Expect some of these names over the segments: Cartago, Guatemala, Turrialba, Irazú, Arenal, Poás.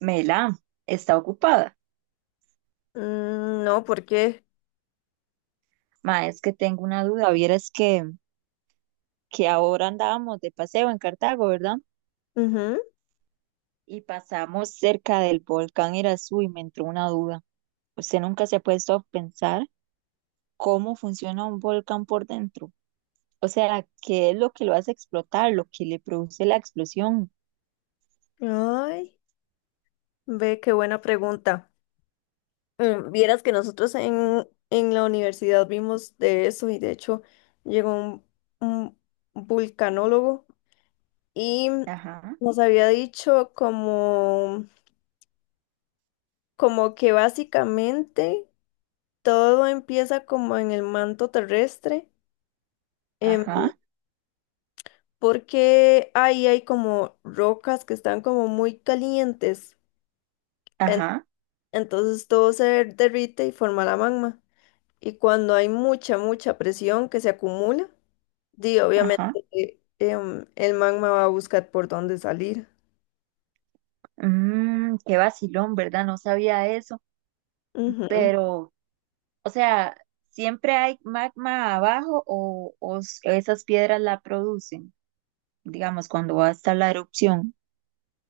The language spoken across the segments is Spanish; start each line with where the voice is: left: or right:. right: Mela, está ocupada.
left: No, porque
right: Ma, es que tengo una duda. Vieras que ahora andábamos de paseo en Cartago, ¿verdad? Y pasamos cerca del volcán Irazú y me entró una duda. ¿Usted nunca se ha puesto a pensar cómo funciona un volcán por dentro? O sea, ¿qué es lo que lo hace explotar, lo que le produce la explosión?
left: ay, ve qué buena pregunta. Vieras que nosotros en la universidad vimos de eso, y de hecho llegó un vulcanólogo y
right: Ajá,
left: nos había dicho como, como que básicamente todo empieza como en el manto terrestre, em,
right: ajá,
left: porque ahí hay como rocas que están como muy calientes.
right: ajá,
left: Entonces todo se derrite y forma la magma. Y cuando hay mucha presión que se acumula, di, obviamente
right: ajá.
left: el magma va a buscar por dónde salir.
right: Mmm, qué vacilón, ¿verdad? No sabía eso.
left: Ujú.
right: Pero, o sea, ¿siempre hay magma abajo o esas piedras la producen? Digamos, cuando va a estar la erupción.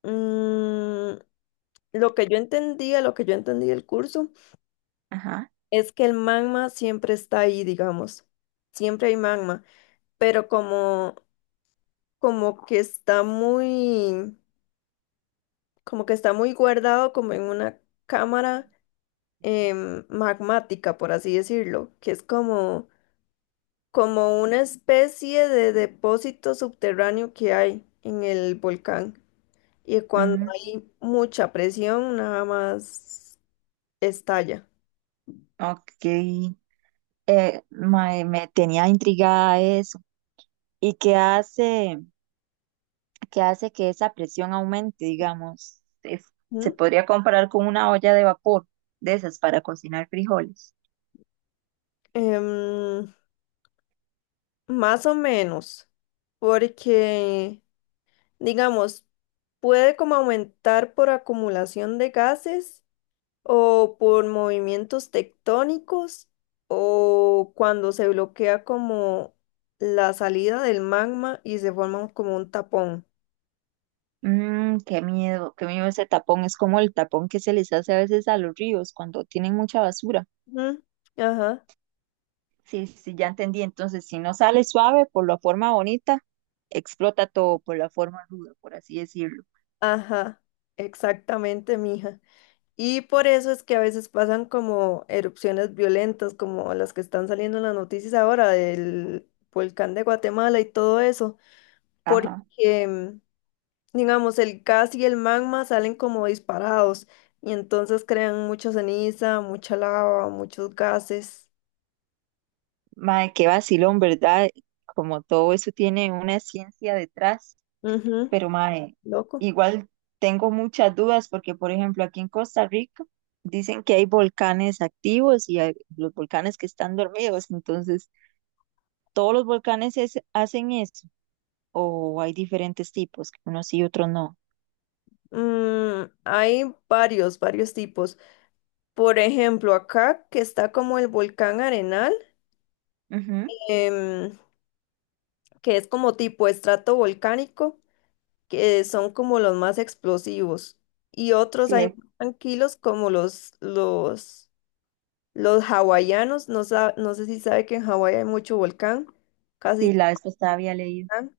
left: Mm, lo que yo entendía, lo que yo entendí del curso,
right: Ajá.
left: es que el magma siempre está ahí, digamos. Siempre hay magma, pero como, como que está muy, como que está muy guardado como en una cámara magmática, por así decirlo, que es como, como una especie de depósito subterráneo que hay en el volcán. Y cuando
right: Mm.
left: hay mucha presión, nada más estalla.
right: Ok. Mae, me tenía intrigada eso. ¿Y qué hace que esa presión aumente, digamos? Se
left: ¿Mm?
right: podría comparar con una olla de vapor de esas para cocinar frijoles.
left: Em, más o menos, porque, digamos, puede como aumentar por acumulación de gases o por movimientos tectónicos o cuando se bloquea como la salida del magma y se forma como un tapón.
right: Mm, qué miedo ese tapón. Es como el tapón que se les hace a veces a los ríos cuando tienen mucha basura.
left: Ujú, ajá,
right: Sí, sí, ya entendí. Entonces, si no sale suave por la forma bonita, explota todo por la forma ruda, por así decirlo.
left: ajá, exactamente, mija. Y por eso es que a veces pasan como erupciones violentas, como las que están saliendo en las noticias ahora del volcán de Guatemala y todo eso, porque
right: Ajá.
left: digamos, el gas y el magma salen como disparados y entonces crean mucha ceniza, mucha lava, muchos gases.
right: Mae, qué vacilón, ¿verdad? Como todo eso tiene una ciencia detrás,
left: Ujú,
right: pero, mae,
left: loco.
right: igual tengo muchas dudas porque, por ejemplo, aquí en Costa Rica dicen que hay volcanes activos y hay los volcanes que están dormidos. Entonces, ¿todos los volcanes hacen eso? ¿O hay diferentes tipos, unos sí y otros no?
left: Hay varios tipos. Por ejemplo, acá que está como el volcán Arenal,
right: Ujú.
left: em, que es como tipo estrato volcánico, que son como los más explosivos. Y otros
right: Sí,
left: hay más tranquilos como los, los hawaianos, no, no sé si sabe que en Hawái hay mucho volcán, casi
right: sí,
left: todo
right: la vez pasada había leído.
left: volcán.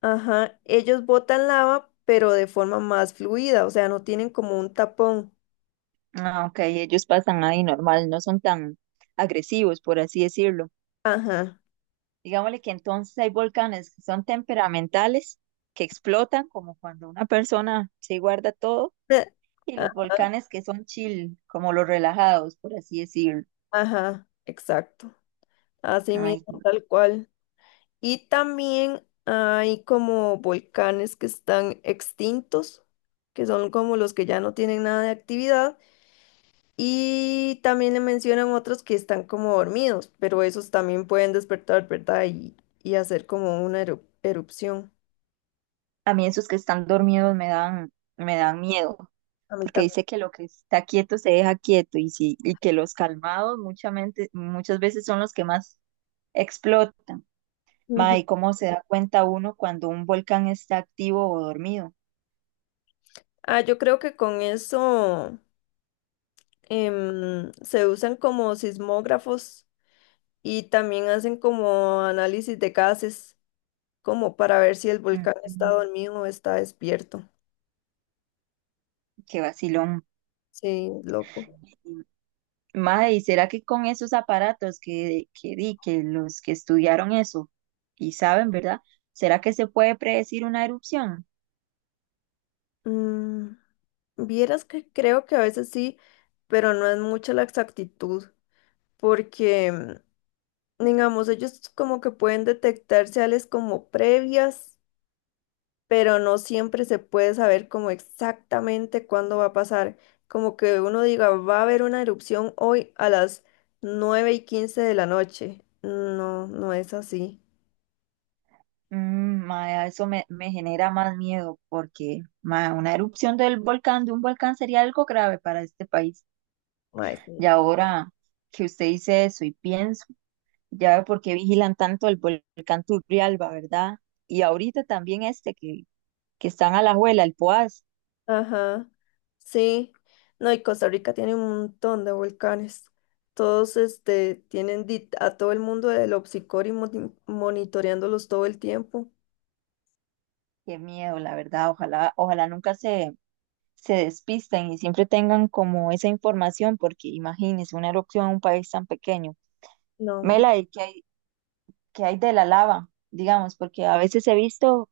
left: Ajá, ellos botan lava, pero de forma más fluida, o sea, no tienen como un tapón.
right: Ah, ok, ellos pasan ahí normal, no son tan agresivos, por así decirlo.
left: Ajá.
right: Digámosle que entonces hay volcanes que son temperamentales, que explotan, como cuando una persona se guarda todo, y
left: A-
right: los volcanes que son chill, como los relajados, por así decirlo.
left: Ajá, exacto. Así
right: Ay,
left: mismo, tal cual. Y también hay como volcanes que están extintos, que son como los que ya no tienen nada de actividad. Y también le mencionan otros que están como dormidos, pero esos también pueden despertar, ¿verdad? Y hacer como una erupción.
right: a mí esos que están dormidos me dan miedo,
left: A mí
right: porque
left: también.
right: dice que lo que está quieto se deja quieto, y sí, y que los calmados muchamente, muchas veces son los que más explotan. Ma,
left: Ujú.
right: ¿y cómo se da cuenta uno cuando un volcán está activo o dormido?
left: Ah, yo creo que con eso se usan como sismógrafos, y también hacen como análisis de gases, como para ver si el volcán está
right: Mm,
left: dormido o está despierto.
right: qué vacilón.
left: Sí, loco.
right: Ma, ¿y será que con esos aparatos que di, que los que estudiaron eso y saben, ¿verdad? ¿Será que se puede predecir una erupción?
left: Mm, vieras que creo que a veces sí, pero no es mucha la exactitud, porque digamos, ellos como que pueden detectar seales como previas, pero no siempre se puede saber como exactamente cuándo va a pasar. Como que uno diga, va a haber una erupción hoy a las 9:15 de la noche. No, no es así.
right: Mm, ma, eso me genera más miedo porque, ma, una erupción de un volcán sería algo grave para este país.
left: Mae,
right: Y
left: sí.
right: ahora que usted dice eso y pienso, ya veo por qué vigilan tanto el volcán Turrialba, ¿verdad? Y ahorita también este que están a la juela, el Poás.
left: Ajá, sí. No, y Costa Rica tiene un montón de volcanes. Todos este, tienen a todo el mundo del obsicor y monitoreándolos todo el tiempo.
right: Qué miedo, la verdad. Ojalá, ojalá nunca se despisten y siempre tengan como esa información, porque imagínense una erupción en un país tan pequeño.
left: No, hombre.
right: Mela, ¿y qué hay de la lava? Digamos, porque a veces he visto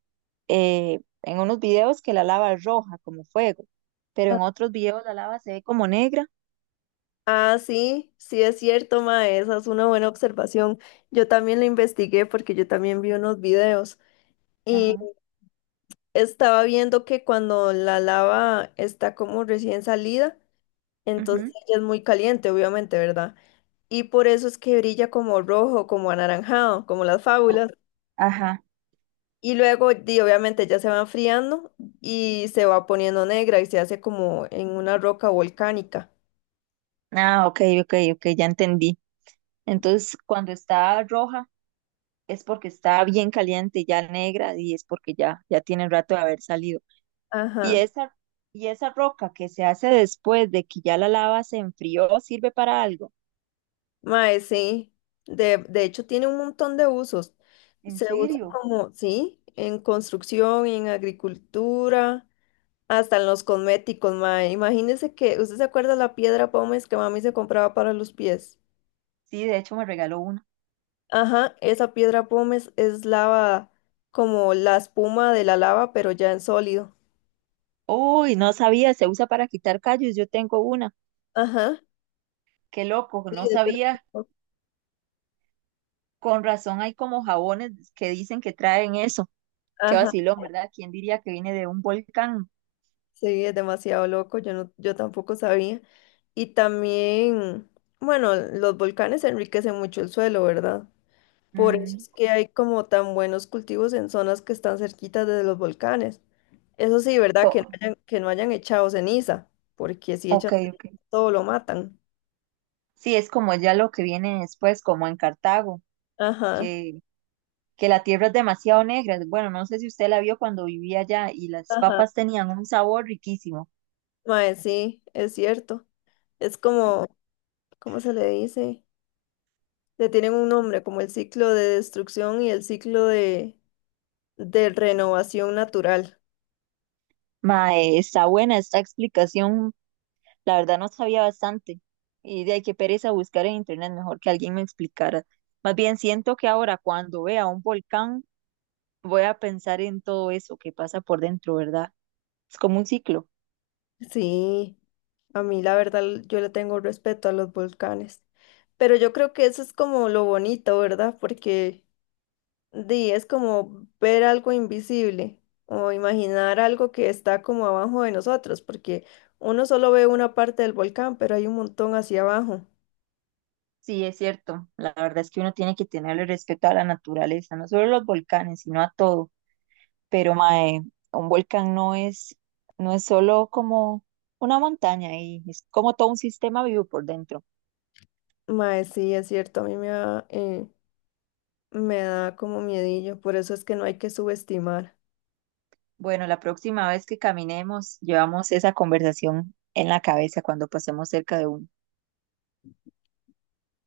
right: en unos videos que la lava es roja, como fuego, pero en otros videos la lava se ve como negra.
left: Ah, sí, sí es cierto, ma, esa es una buena observación. Yo también la investigué porque yo también vi unos videos, y
right: Ajá.
left: estaba viendo que cuando la lava está como recién salida, entonces
right: Ujú.
left: ella es muy caliente, obviamente, ¿verdad? Y por eso es que brilla como rojo, como anaranjado, como las fábulas.
right: Ajá.
left: Y luego, di, obviamente, ya se va enfriando y se va poniendo negra y se hace como en una roca volcánica.
right: Ah, ok, ok, ok, ya entendí. Entonces, cuando está roja es porque está bien caliente, ya negra, y es porque ya tiene rato de haber salido. Y
left: Ajá.
right: esa, y esa roca que se hace después de que ya la lava se enfrió, ¿sirve para algo?
left: Mae, sí. De hecho, tiene un montón de usos.
right: ¿En
left: Se usa
right: serio?
left: como, sí, en construcción, en agricultura, hasta en los cosméticos, mae. Imagínese que, ¿usted se acuerda la piedra pómez que mami se compraba para los pies?
right: Sí, de hecho me regaló una.
left: Ajá, esa piedra pómez es lava, como la espuma de la lava, pero ya en sólido.
right: Uy, no sabía, se usa para quitar callos, yo tengo una.
left: Ajá.
right: Qué loco, no
left: Sí, es de-
right: sabía. Con razón hay como jabones que dicen que traen eso. Qué
left: Ajá.
right: vacilón, ¿verdad? ¿Quién diría que viene de un volcán?
left: Sí, es demasiado loco, yo no, yo tampoco sabía. Y también, bueno, los volcanes enriquecen mucho el suelo, ¿verdad? Por eso
right: Mm.
left: es que hay como tan buenos cultivos en zonas que están cerquitas de los volcanes. Eso sí, ¿verdad?
right: Co-
left: Que no hayan echado ceniza, porque si echan
right: Ok, ok.
left: ceniza, todo lo matan.
right: Sí, es como ya lo que viene después, como en Cartago,
left: Ajá,
right: que, que la tierra es demasiado negra. Bueno, no sé si usted la vio cuando vivía allá y las
left: ajá.
right: papas tenían un sabor riquísimo.
left: Mae, sí, es cierto. Es como, ¿cómo se le dice? Le tienen un nombre, como el ciclo de destrucción y el ciclo de renovación natural.
right: Mae, está buena esta explicación. La verdad no sabía bastante. Y de ahí que pereza buscar en internet, mejor que alguien me explicara. Más bien siento que ahora cuando vea un volcán voy a pensar en todo eso que pasa por dentro, ¿verdad? Es como un ciclo.
left: Sí, a mí la verdad yo le tengo respeto a los volcanes. Pero yo creo que eso es como lo bonito, ¿verdad? Porque di, es como ver algo invisible o imaginar algo que está como abajo de nosotros, porque uno solo ve una parte del volcán, pero hay un montón hacia abajo.
right: Sí, es cierto. La verdad es que uno tiene que tenerle respeto a la naturaleza, no solo a los volcanes, sino a todo. Pero, mae, un volcán no es solo como una montaña y es como todo un sistema vivo por dentro.
left: Mae, sí, es cierto, a mí me da como miedillo, por eso es que no hay que subestimar.
right: Bueno, la próxima vez que caminemos, llevamos esa conversación en la cabeza cuando pasemos cerca de uno.